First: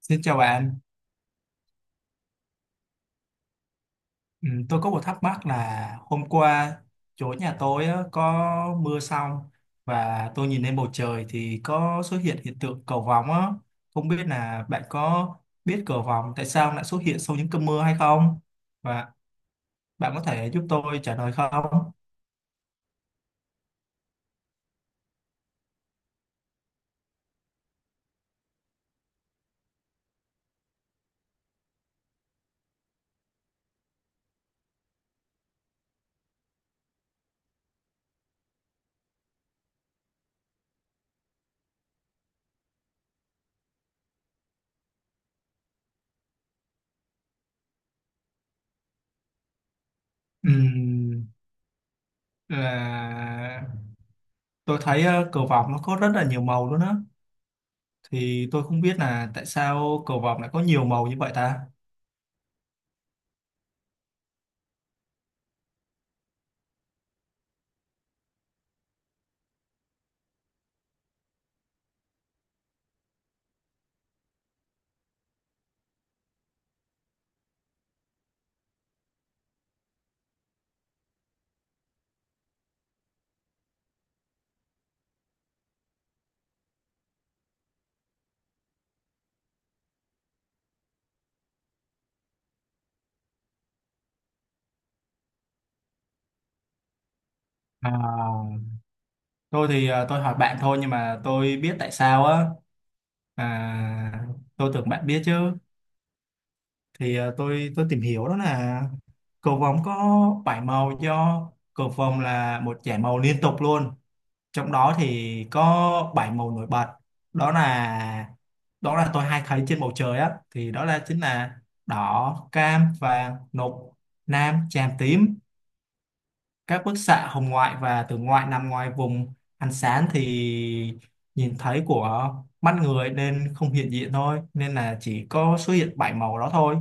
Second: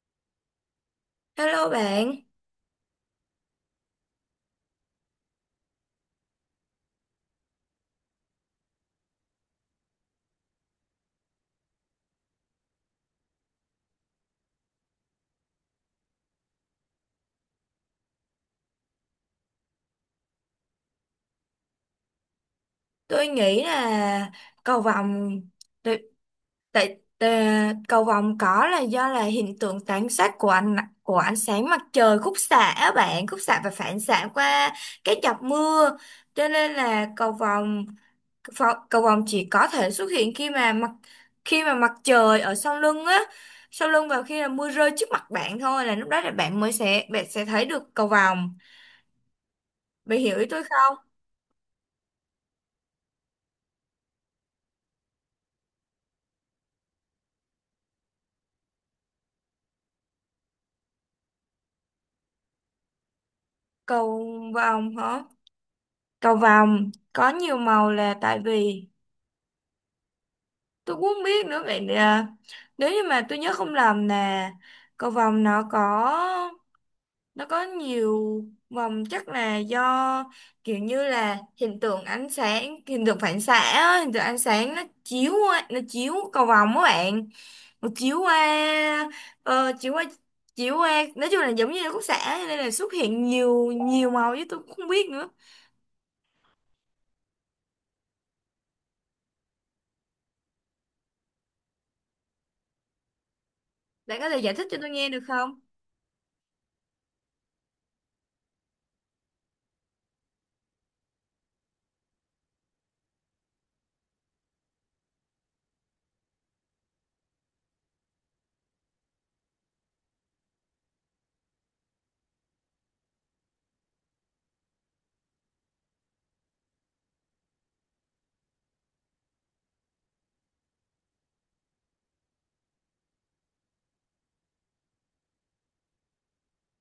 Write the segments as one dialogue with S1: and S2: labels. S1: Xin chào bạn.
S2: Hello bạn,
S1: Ừ, tôi có một thắc mắc là hôm qua chỗ nhà tôi á, có mưa xong và tôi nhìn lên bầu trời thì có xuất hiện hiện tượng cầu vồng á. Không biết là bạn có biết cầu vồng tại sao lại xuất hiện sau những cơn mưa hay không? Và bạn có thể giúp tôi trả lời không?
S2: tôi nghĩ là cầu vồng tại tại- tà- cầu vồng có là do là hiện tượng tán sát của ánh sáng mặt trời khúc xạ á bạn, khúc xạ và phản xạ qua cái giọt mưa. Cho nên là cầu vồng chỉ có thể xuất hiện khi mà mặt trời ở sau lưng á, sau lưng và khi là mưa rơi trước mặt bạn thôi, là lúc đó là bạn sẽ thấy được cầu vồng. Bạn hiểu ý tôi không?
S1: Ừm, là tôi thấy cầu vồng nó có rất là nhiều màu luôn á, thì tôi không biết là tại sao cầu vồng lại có nhiều màu như vậy ta?
S2: Cầu vồng hả? Cầu vồng có nhiều màu là tại vì tôi cũng không biết nữa vậy à, nếu như mà tôi nhớ không lầm nè, cầu vồng nó có nhiều vòng, chắc là do kiểu như là hiện tượng ánh sáng, hiện tượng phản xạ á, hiện tượng ánh sáng nó chiếu cầu vồng các bạn, nó chiếu qua ờ, chiếu qua chiếu qua, nói chung là giống như là khúc xạ nên là xuất hiện nhiều nhiều màu chứ tôi cũng không biết nữa.
S1: À, thôi thì tôi hỏi bạn thôi nhưng mà tôi biết tại sao á.
S2: Bạn
S1: à,
S2: có thể giải thích
S1: tôi
S2: cho
S1: tưởng
S2: tôi
S1: bạn
S2: nghe
S1: biết
S2: được
S1: chứ.
S2: không?
S1: Thì tôi tìm hiểu đó là cầu vồng có bảy màu, do cầu vồng là một dải màu liên tục luôn, trong đó thì có bảy màu nổi bật. đó là Đó là tôi hay thấy trên bầu trời á, thì đó là chính là đỏ, cam, vàng, lục, lam, chàm, tím. Các bức xạ hồng ngoại và tử ngoại nằm ngoài vùng ánh sáng thì nhìn thấy của mắt người nên không hiện diện thôi, nên là chỉ có xuất hiện bảy màu đó thôi.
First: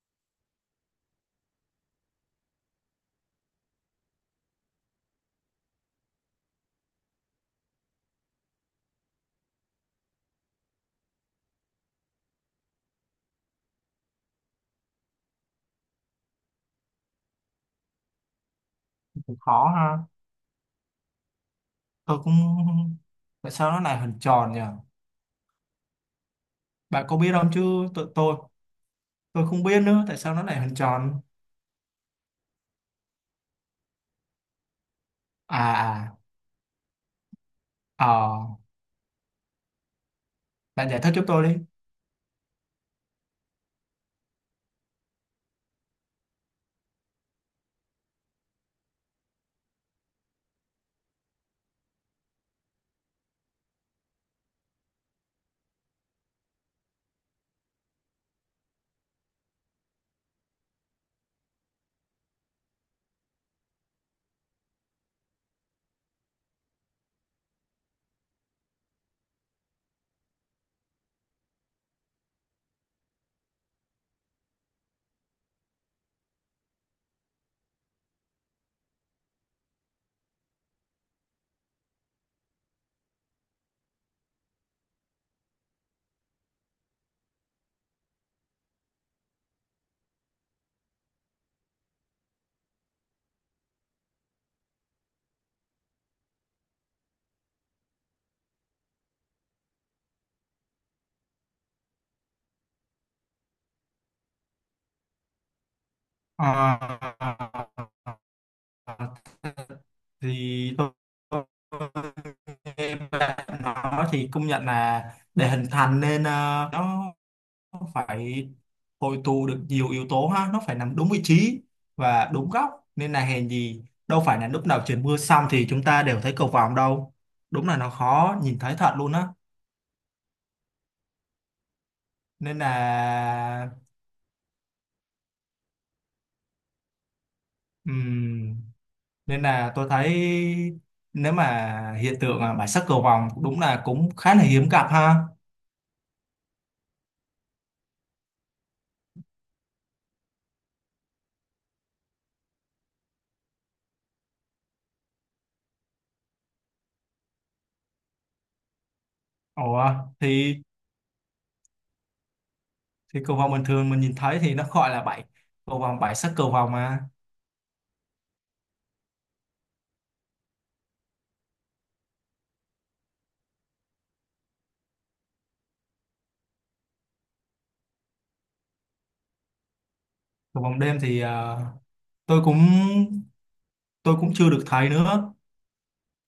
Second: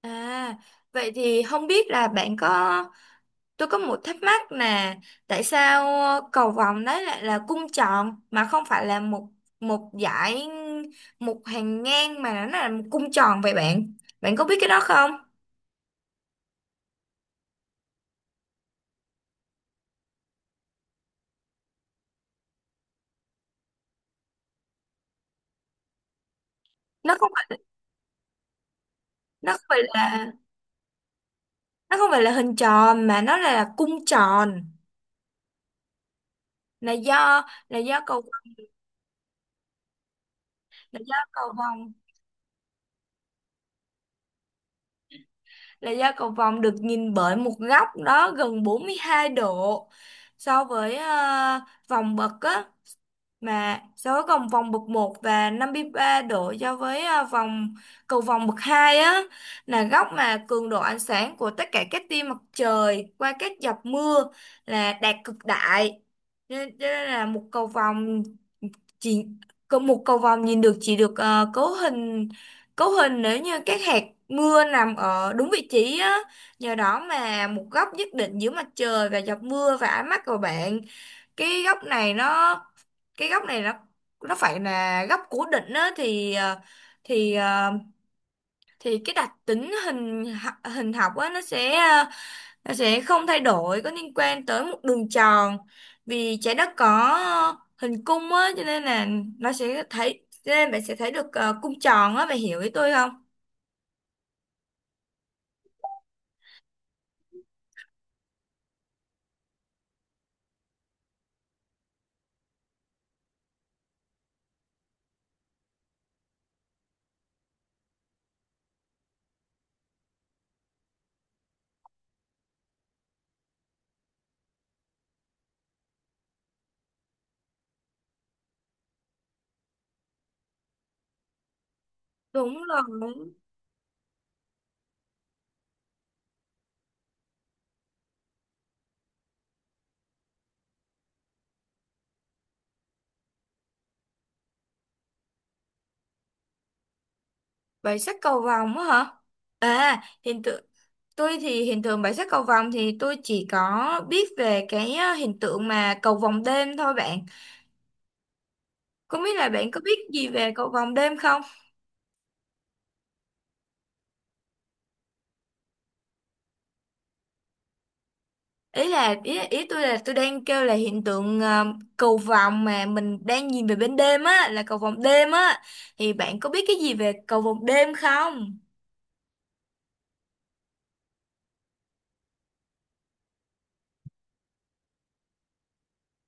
S2: À, vậy thì không biết là bạn có, tôi có một thắc mắc là tại sao cầu vồng đấy lại là cung tròn mà không phải là một một dải, một hàng ngang, mà nó là một cung tròn vậy bạn? Bạn có biết cái đó không?
S1: Cũng khó ha, tôi cũng, tại sao nó lại hình tròn nhỉ? Bạn
S2: Nó
S1: có
S2: không
S1: biết không
S2: phải
S1: chứ? Tụi Tôi
S2: nó không
S1: không
S2: phải
S1: biết nữa tại
S2: là
S1: sao nó lại hình tròn.
S2: nó không phải là hình tròn mà là cung tròn.
S1: À.
S2: là do là do
S1: À,
S2: cầu
S1: ờ, bạn
S2: là
S1: giải thích
S2: do
S1: giúp tôi
S2: cầu
S1: đi.
S2: vồng là do cầu vồng được nhìn bởi một góc đó gần 42 độ so với vòng bậc á, mà so với vòng vòng bậc một và 53 độ so với vòng bậc 2 á, là góc mà cường độ ánh sáng của tất cả các tia mặt trời qua các giọt mưa là đạt cực đại. Cho nên là một cầu vồng chỉ có một cầu vồng nhìn được, chỉ được cấu hình nếu như các hạt mưa nằm ở đúng vị trí á, nhờ đó mà một góc nhất định giữa mặt trời và giọt mưa và ánh mắt của bạn, cái góc này nó cái góc này nó phải là góc cố định á, thì ờ, thì cái đặc tính hình học á nó sẽ, nó sẽ không thay đổi có liên quan tới một đường tròn, vì trái đất có ờ, hình cung á, cho nên là nó sẽ thấy cho nên bạn sẽ thấy được cung tròn á, bạn hiểu ý tôi không?
S1: Ờ, thì tôi, nghe bạn nói thì công nhận là để hình thành nên nó phải hội tụ được nhiều yếu tố ha, nó phải nằm đúng vị trí và đúng góc. Nên là hèn gì đâu phải là lúc nào trời mưa xong thì chúng ta đều thấy cầu vồng đâu, đúng là nó khó nhìn thấy thật luôn á.
S2: Đúng
S1: Nên
S2: rồi.
S1: là ừm, nên là tôi thấy nếu mà hiện tượng bản sắc cầu vồng đúng là cũng khá là hiếm gặp ha.
S2: Bảy sắc cầu vồng á hả? À hiện tượng Tôi thì hiện tượng bảy sắc cầu vồng thì tôi chỉ có biết về cái hiện tượng mà cầu vồng đêm thôi bạn. Không biết là bạn có
S1: Ủa,
S2: biết gì về
S1: thì
S2: cầu vồng đêm không?
S1: thì cầu vồng bình thường mình nhìn thấy thì nó gọi là bảy, cầu vồng bảy sắc cầu vồng mà.
S2: Ý tôi là tôi đang kêu là hiện tượng cầu vồng mà mình đang nhìn về bên đêm á, là cầu vồng đêm á, thì bạn có biết cái gì về cầu vồng đêm không?
S1: Cầu vồng đêm thì tôi cũng, tôi cũng chưa được thấy nữa,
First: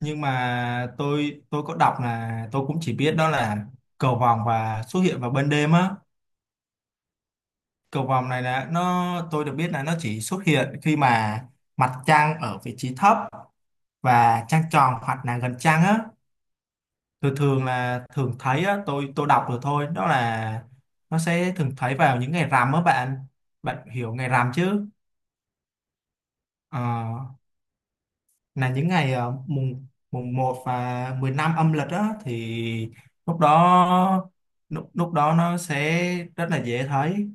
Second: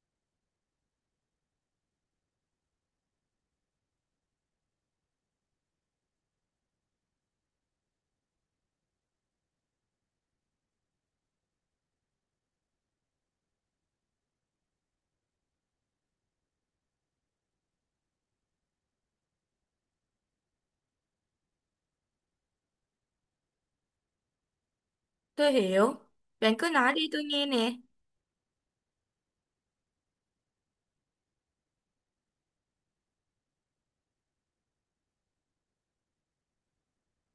S1: nhưng mà tôi có đọc là, tôi cũng chỉ biết đó là cầu vồng và xuất hiện vào ban đêm á. Cầu vồng này là nó, tôi được biết là nó chỉ xuất hiện khi mà mặt trăng ở vị trí thấp và trăng tròn hoặc là gần trăng á. Tôi thường là thường thấy á, tôi đọc được thôi, đó là nó sẽ thường thấy vào những ngày rằm á bạn. Bạn hiểu ngày rằm chứ?
S2: Tôi hiểu, bạn cứ
S1: Ờ,
S2: nói đi, tôi nghe nè.
S1: là những ngày mùng mùng một và 15 âm lịch á, thì lúc đó, lúc đó nó sẽ rất là dễ thấy.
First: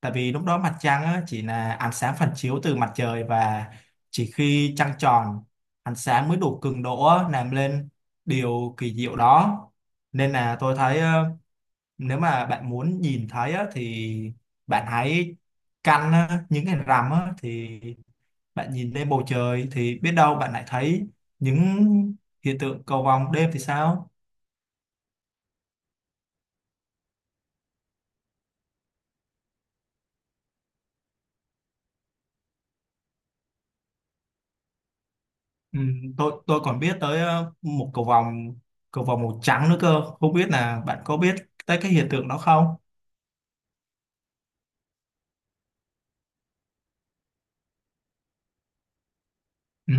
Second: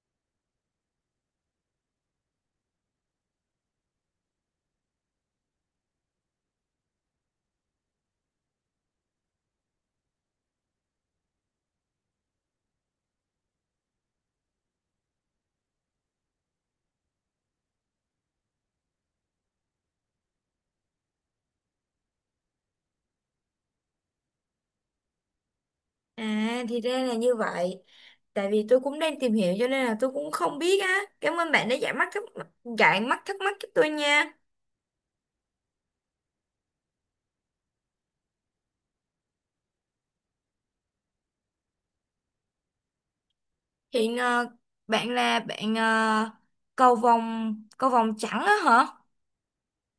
S1: Tại vì lúc đó mặt trăng á, chỉ là ánh sáng phản chiếu từ mặt trời, và chỉ khi trăng tròn, ánh sáng mới đủ cường độ á, làm lên điều kỳ diệu đó. Nên là tôi thấy nếu mà bạn muốn nhìn thấy á, thì bạn hãy căn á, những cái rằm á, thì bạn nhìn lên bầu trời thì biết đâu bạn lại thấy những hiện tượng cầu vồng đêm thì sao.
S2: À, thì ra là như vậy. Tại vì tôi cũng đang tìm hiểu cho nên là tôi cũng không biết á. Cảm ơn bạn đã giải mắt thắc mắc cho tôi nha.
S1: Ừ, tôi còn biết tới một cầu vồng, cầu vồng màu trắng nữa cơ, không biết là bạn có biết tới cái hiện tượng đó không?
S2: hiện ờ, bạn là bạn ờ, Cầu vồng trắng á hả?
S1: Ừ,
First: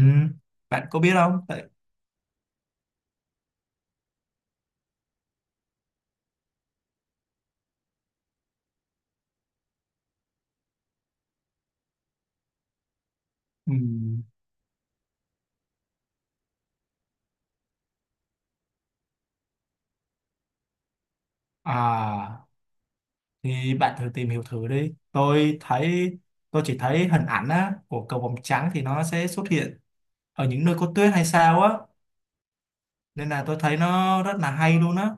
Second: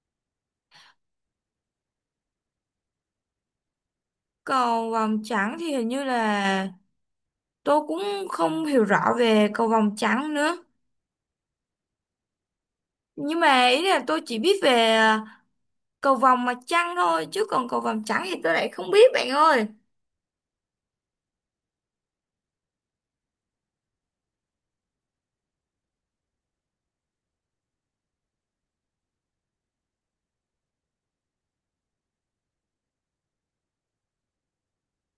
S1: bạn có biết không? Tại-
S2: Cầu vồng trắng thì hình như là tôi cũng không hiểu rõ về cầu vồng trắng nữa, nhưng mà
S1: ừ,
S2: ý là tôi chỉ biết về cầu vồng mặt trăng thôi, chứ còn cầu vồng trắng thì tôi lại không biết bạn ơi.
S1: à thì bạn thử tìm hiểu thử đi. Tôi thấy, tôi chỉ thấy hình ảnh á, của cầu vồng trắng thì nó sẽ xuất hiện ở những nơi có tuyết hay sao á. Nên là tôi thấy nó rất là hay luôn á.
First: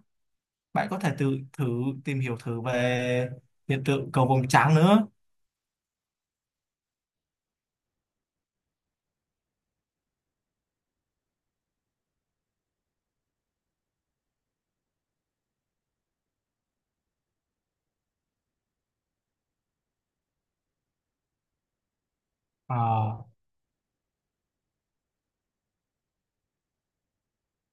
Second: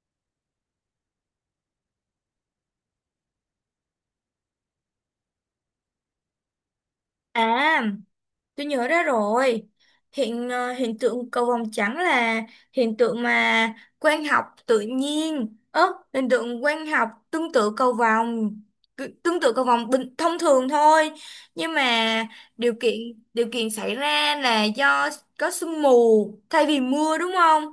S1: Bạn có thể tự thử tìm hiểu thử về hiện tượng cầu vồng trắng nữa.
S2: À, tôi nhớ ra rồi. Hiện tượng cầu vồng trắng là hiện tượng mà quang học tự nhiên. Hiện tượng quang học tương tự cầu vồng, tương tự cầu vồng bình thông thường thôi. Nhưng mà điều kiện
S1: Ờ,
S2: xảy ra là do có sương mù thay vì mưa, đúng không?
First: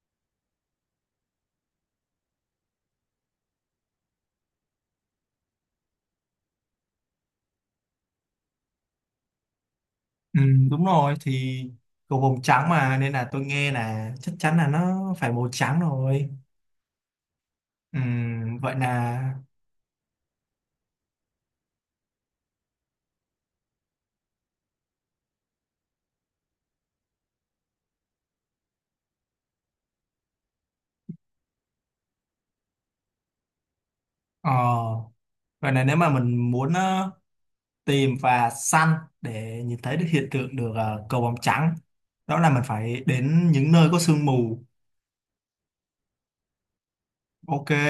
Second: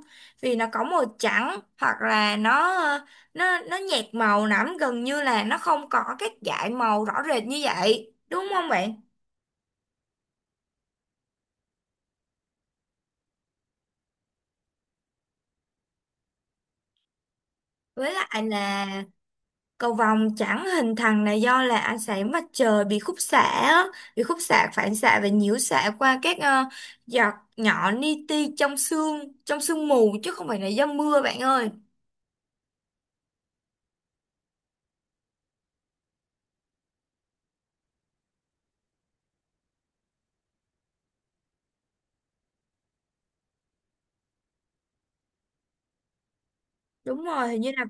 S2: Vì nó có màu trắng, hoặc là nó nhạt màu lắm, gần như là nó không có các dải màu rõ rệt như vậy. Đúng không bạn?
S1: ừ, đúng rồi, thì cầu vồng trắng mà, nên là tôi nghe là chắc chắn là nó phải màu trắng rồi. Ừ,
S2: Với lại
S1: vậy
S2: là
S1: là
S2: cầu vồng chẳng hình thành là do là ánh sáng mặt trời bị khúc xạ á, bị khúc xạ, phản xạ và nhiễu xạ qua các giọt nhỏ li ti trong sương mù, chứ không phải là do mưa bạn ơi.
S1: ờ, vậy là nếu mà mình muốn tìm và săn để nhìn thấy được hiện tượng, được cầu vồng trắng, đó là mình phải đến những nơi có sương mù.
S2: Đúng rồi, hình
S1: Ok,
S2: như là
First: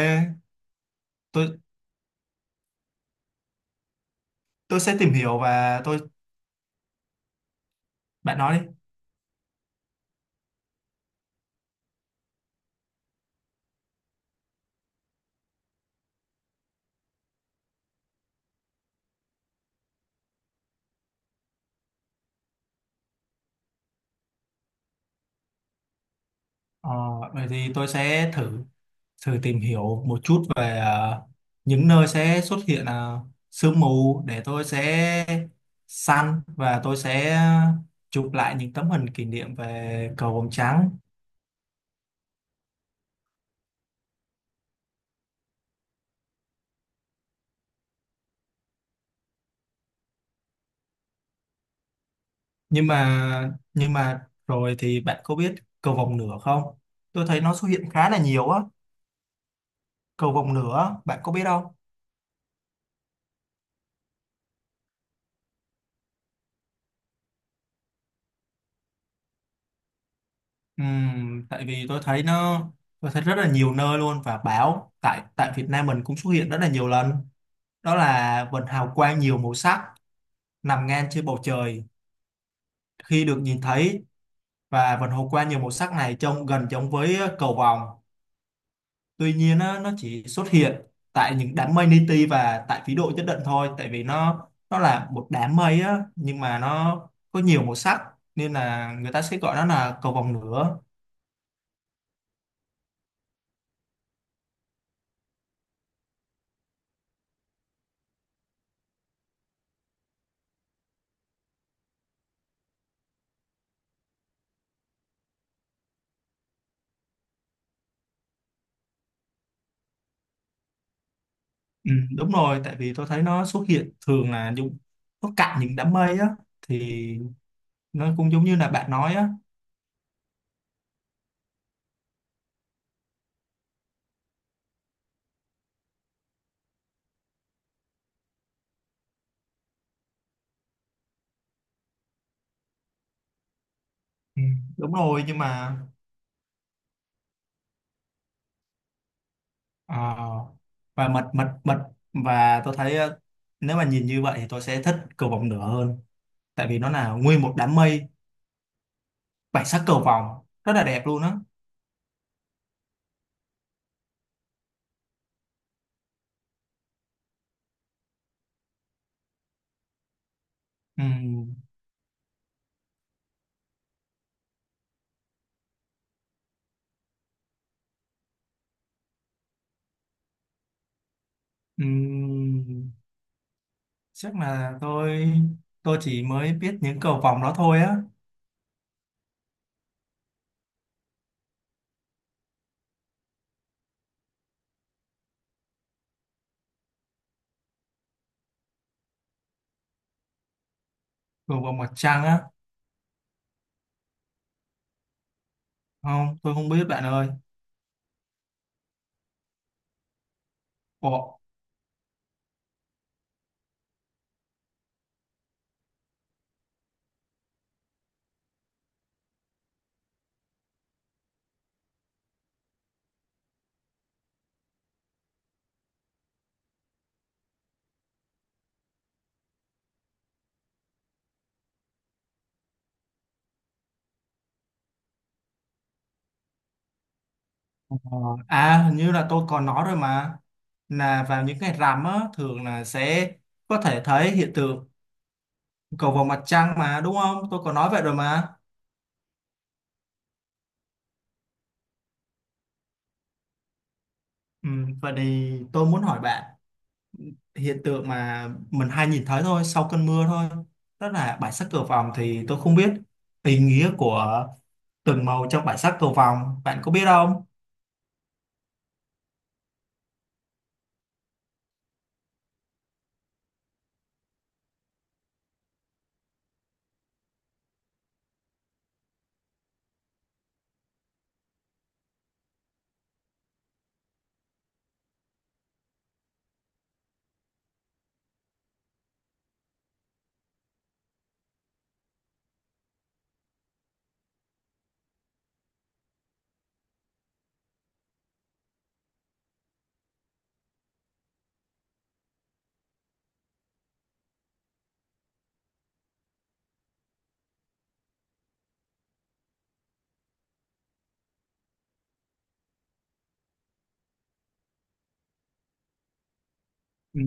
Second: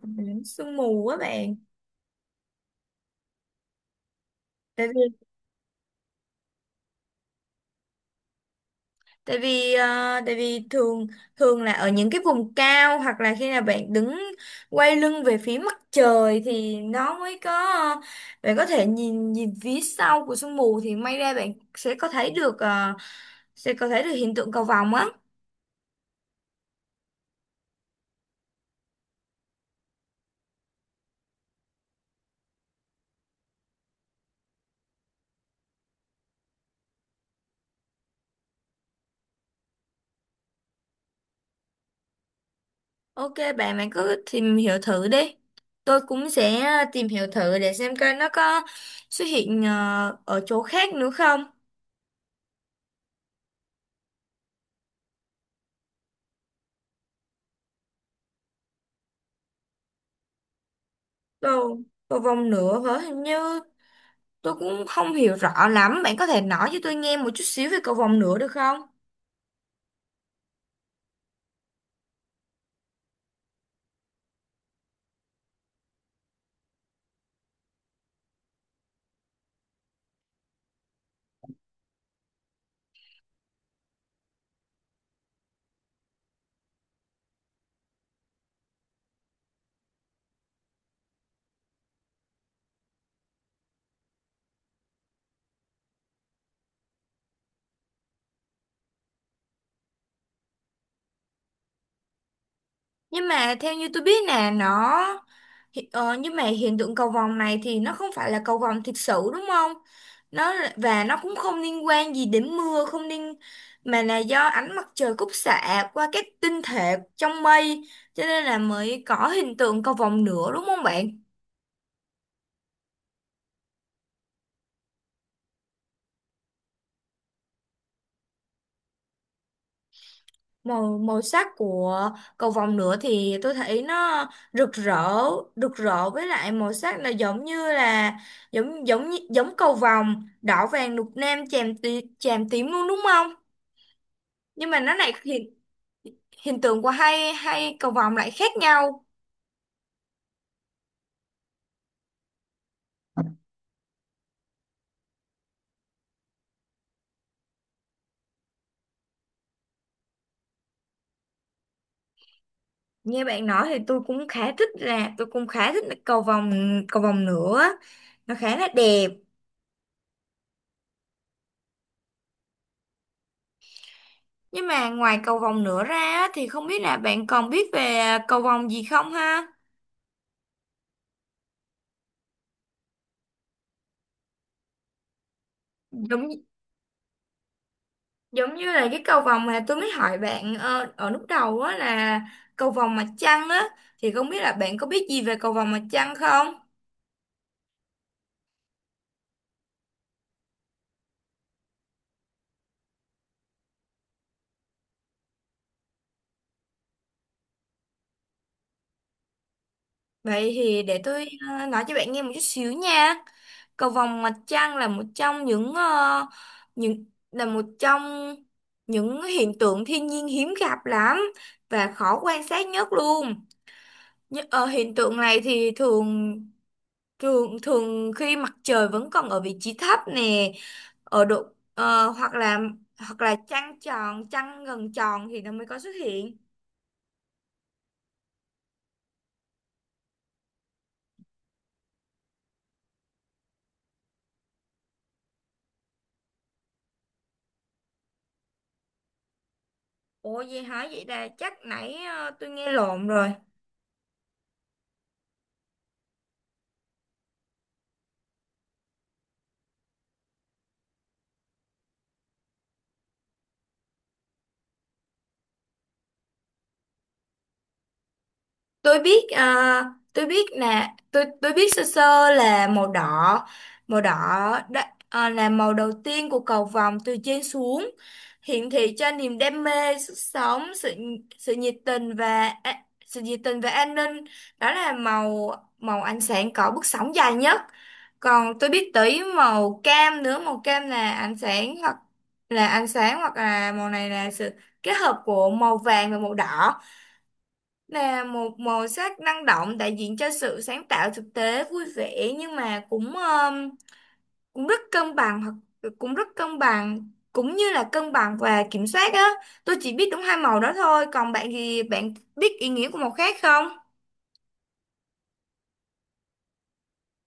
S2: sương mù á bạn.
S1: tôi tôi
S2: tại
S1: sẽ tìm
S2: vì
S1: hiểu và tôi, bạn nói đi.
S2: tại vì ờ, Tại vì thường, thường là ở những cái vùng cao, hoặc là khi nào bạn đứng quay lưng về phía mặt trời thì nó mới có, bạn có thể nhìn nhìn phía sau của sương mù thì may ra bạn sẽ có thấy được, hiện tượng cầu vồng á.
S1: Ờ, vậy thì tôi sẽ thử, thử tìm hiểu một chút về những nơi sẽ xuất hiện sương mù, để tôi sẽ săn và tôi sẽ chụp lại những tấm hình kỷ niệm về cầu vồng trắng.
S2: Ok bạn bạn cứ tìm hiểu thử đi, tôi cũng sẽ tìm hiểu thử để xem coi nó có xuất hiện ở chỗ khác nữa không.
S1: Nhưng mà rồi thì bạn có biết cầu vồng nửa không? Tôi thấy nó xuất hiện khá là nhiều á. Cầu vồng nửa, bạn có biết không?
S2: Cầu Cầu vồng nữa hả? Hình như tôi cũng không hiểu rõ lắm, bạn có thể nói cho tôi nghe một chút xíu về cầu vồng nữa được không?
S1: Tại vì tôi thấy nó, tôi thấy rất là nhiều nơi luôn, và báo tại tại Việt Nam mình cũng xuất hiện rất là nhiều lần. Đó là vần hào quang nhiều màu sắc nằm ngang trên bầu trời khi được nhìn thấy, và vần hào quang nhiều màu sắc này trông gần giống với cầu vồng. Tuy nhiên á, nó chỉ xuất hiện tại những đám mây li ti và tại phí độ nhất định thôi, tại vì nó là một đám mây á, nhưng mà nó có nhiều màu sắc, nên là người ta sẽ gọi nó là cầu vồng lửa.
S2: Nhưng mà theo như tôi biết nè, nhưng mà hiện tượng cầu vồng này thì nó không phải là cầu vồng thực sự, đúng không? Và nó cũng không liên quan gì đến mưa, không liên mà là do ánh mặt trời khúc xạ qua các tinh thể trong mây, cho nên là mới có hiện tượng cầu vồng nữa, đúng không bạn?
S1: Ừ, đúng rồi, tại vì tôi thấy nó xuất hiện thường là dùng, nó cạn những đám mây á, thì nó cũng giống như là bạn nói á.
S2: Màu Màu sắc của cầu vồng nữa thì tôi thấy nó rực rỡ, với lại màu sắc là giống như là giống giống như- giống cầu vồng: đỏ, vàng, lục, lam, chàm, chàm tím luôn, đúng không?
S1: Ừ,
S2: Nhưng mà
S1: đúng
S2: nó lại
S1: rồi nhưng
S2: hiện
S1: mà,
S2: hiện tượng của hai hai cầu vồng lại khác nhau.
S1: ờ, và mật mật mật và tôi thấy nếu mà nhìn như vậy thì tôi sẽ thích cầu vồng lửa hơn, tại vì nó là nguyên một đám mây bảy sắc cầu vồng rất là đẹp luôn á.
S2: Nghe bạn nói thì tôi cũng khá thích, cầu vồng nữa, nó khá là đẹp.
S1: Ừm,
S2: Nhưng mà ngoài cầu vồng nữa ra á, thì không biết là bạn còn biết về cầu vồng gì không ha?
S1: ừm, Chắc là tôi chỉ
S2: Đúng,
S1: mới biết những cầu vồng đó thôi á.
S2: giống như là cái cầu vồng mà tôi mới hỏi bạn ở lúc đầu á, là cầu vồng mặt trăng á, thì không biết là bạn có biết gì về cầu vồng mặt trăng không?
S1: Cầu vồng mặt trăng á, không, tôi không biết bạn ơi.
S2: Vậy thì để tôi
S1: Ồ,
S2: nói cho bạn nghe một chút xíu nha. Cầu vồng mặt trăng là một trong những những là một trong những hiện tượng thiên nhiên hiếm gặp lắm và khó quan sát nhất luôn. Hiện tượng này thì thường, thường khi mặt trời vẫn còn ở vị trí thấp nè, ở độ, hoặc là trăng tròn, trăng gần tròn thì nó mới có xuất hiện.
S1: ờ, à hình như là tôi còn nói rồi mà, là vào những ngày rằm á thường là sẽ có thể thấy hiện tượng cầu vồng mặt trăng mà, đúng không? Tôi còn nói vậy rồi mà.
S2: Ủa gì hả? Vậy là chắc nãy tôi nghe lộn rồi.
S1: Ừ, vậy thì tôi muốn hỏi bạn, hiện tượng mà mình hay nhìn thấy thôi sau cơn mưa thôi, đó là bãi sắc cầu vồng, thì tôi không biết ý nghĩa của từng màu trong bãi sắc cầu vồng, bạn có biết không?
S2: Tôi biết, tôi biết nè, tôi biết sơ sơ là màu đỏ. màu đỏ Đó, à, là màu đầu tiên của cầu vồng từ trên xuống, hiển thị cho niềm đam mê, sức sống, sự, nhiệt tình, và sự nhiệt tình và an ninh. Đó là màu, ánh sáng có bước sóng dài nhất. Còn tôi biết tới màu cam nữa. Màu cam là ánh sáng, hoặc là ánh sáng hoặc là màu này là sự kết hợp của màu vàng và màu đỏ, là một màu sắc năng động đại diện cho sự sáng tạo, thực tế, vui vẻ, nhưng mà cũng, cũng rất cân bằng, cũng như là cân bằng và kiểm soát á. Tôi chỉ biết đúng hai màu đó thôi, còn bạn thì bạn biết ý nghĩa của màu khác không?
S1: Ừ,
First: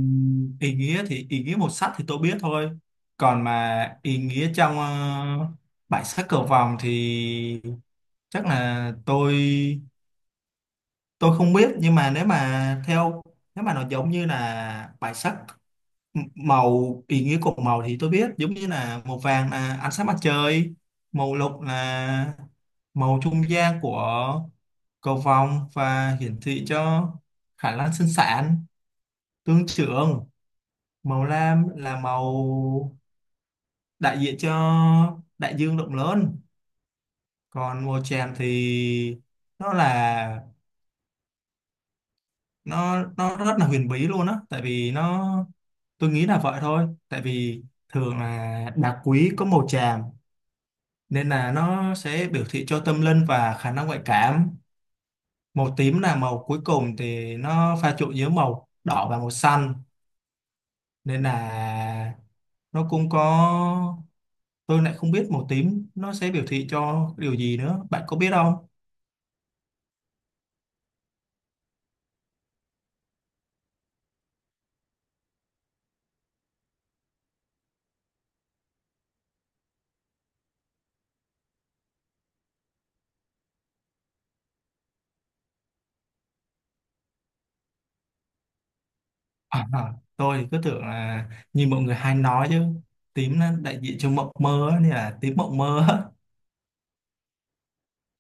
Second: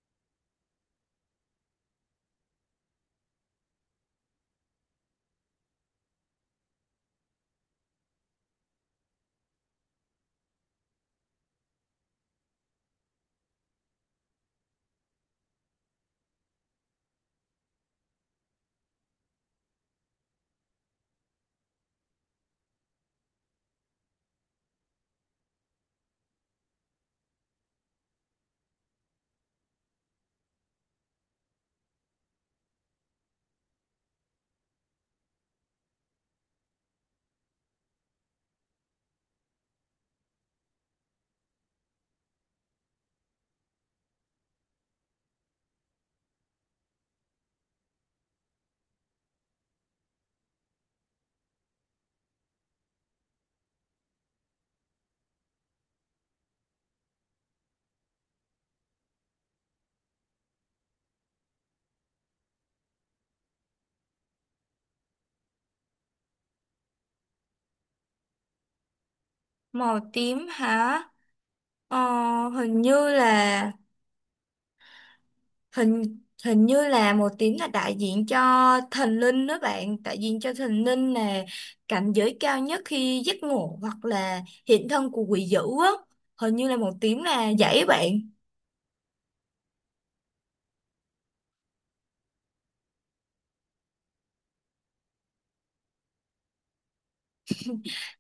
S1: ý nghĩa thì, ý nghĩa màu sắc thì tôi biết thôi, còn mà ý nghĩa trong bãi sắc cầu vồng thì chắc là tôi không biết. Nhưng mà nếu mà theo, nếu mà nó giống như là bãi sắc, M- màu, ý nghĩa của màu thì tôi biết, giống như là màu vàng là ánh sáng mặt trời, màu lục là màu trung gian của cầu vồng và hiển thị cho khả năng sinh sản, tương trưởng. Màu lam là màu đại diện cho đại dương rộng lớn. Còn màu chàm thì nó là, nó rất là huyền bí luôn á, tại vì nó, tôi nghĩ là vậy thôi, tại vì thường là đá quý có màu chàm, nên là nó sẽ biểu thị cho tâm linh và khả năng ngoại cảm. Màu tím là màu cuối cùng, thì nó pha trộn giữa màu đỏ và màu xanh, nên là nó cũng có, tôi lại không biết màu tím nó sẽ biểu thị cho điều gì nữa, bạn có biết không?
S2: Màu tím hả? ờ, Hình như là, hình hình như là một tiếng là đại diện cho thần linh đó bạn. Đại diện cho thần linh là cảnh giới cao nhất khi giấc ngủ, hoặc là hiện thân của quỷ dữ á. Hình như là một tiếng là vậy á bạn.
S1: À, à, tôi thì cứ tưởng là như mọi người hay nói chứ, tím nó đại diện cho mộng mơ á, nên là tím mộng mơ á.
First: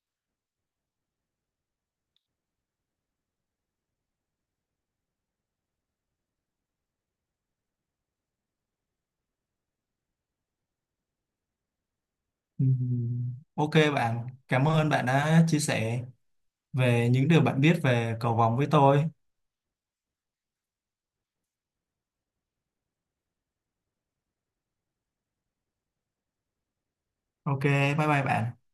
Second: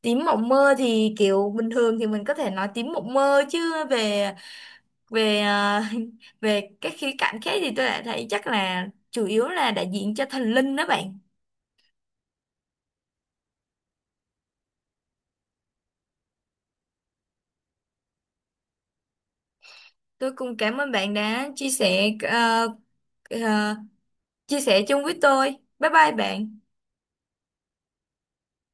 S2: Tiếng mộng mơ thì kiểu bình thường thì mình có thể nói tiếng mộng mơ, chứ về, về ờ, về các khía cạnh khác thì tôi lại thấy chắc là chủ yếu là đại diện cho thần linh đó bạn.
S1: Ok bạn, cảm ơn bạn đã chia sẻ về những điều bạn biết về cầu vồng với tôi.
S2: Tôi cũng cảm ơn bạn đã chia sẻ, ờ, chia sẻ chung với tôi. Bye bye bạn.
S1: Ok, bye bye bạn.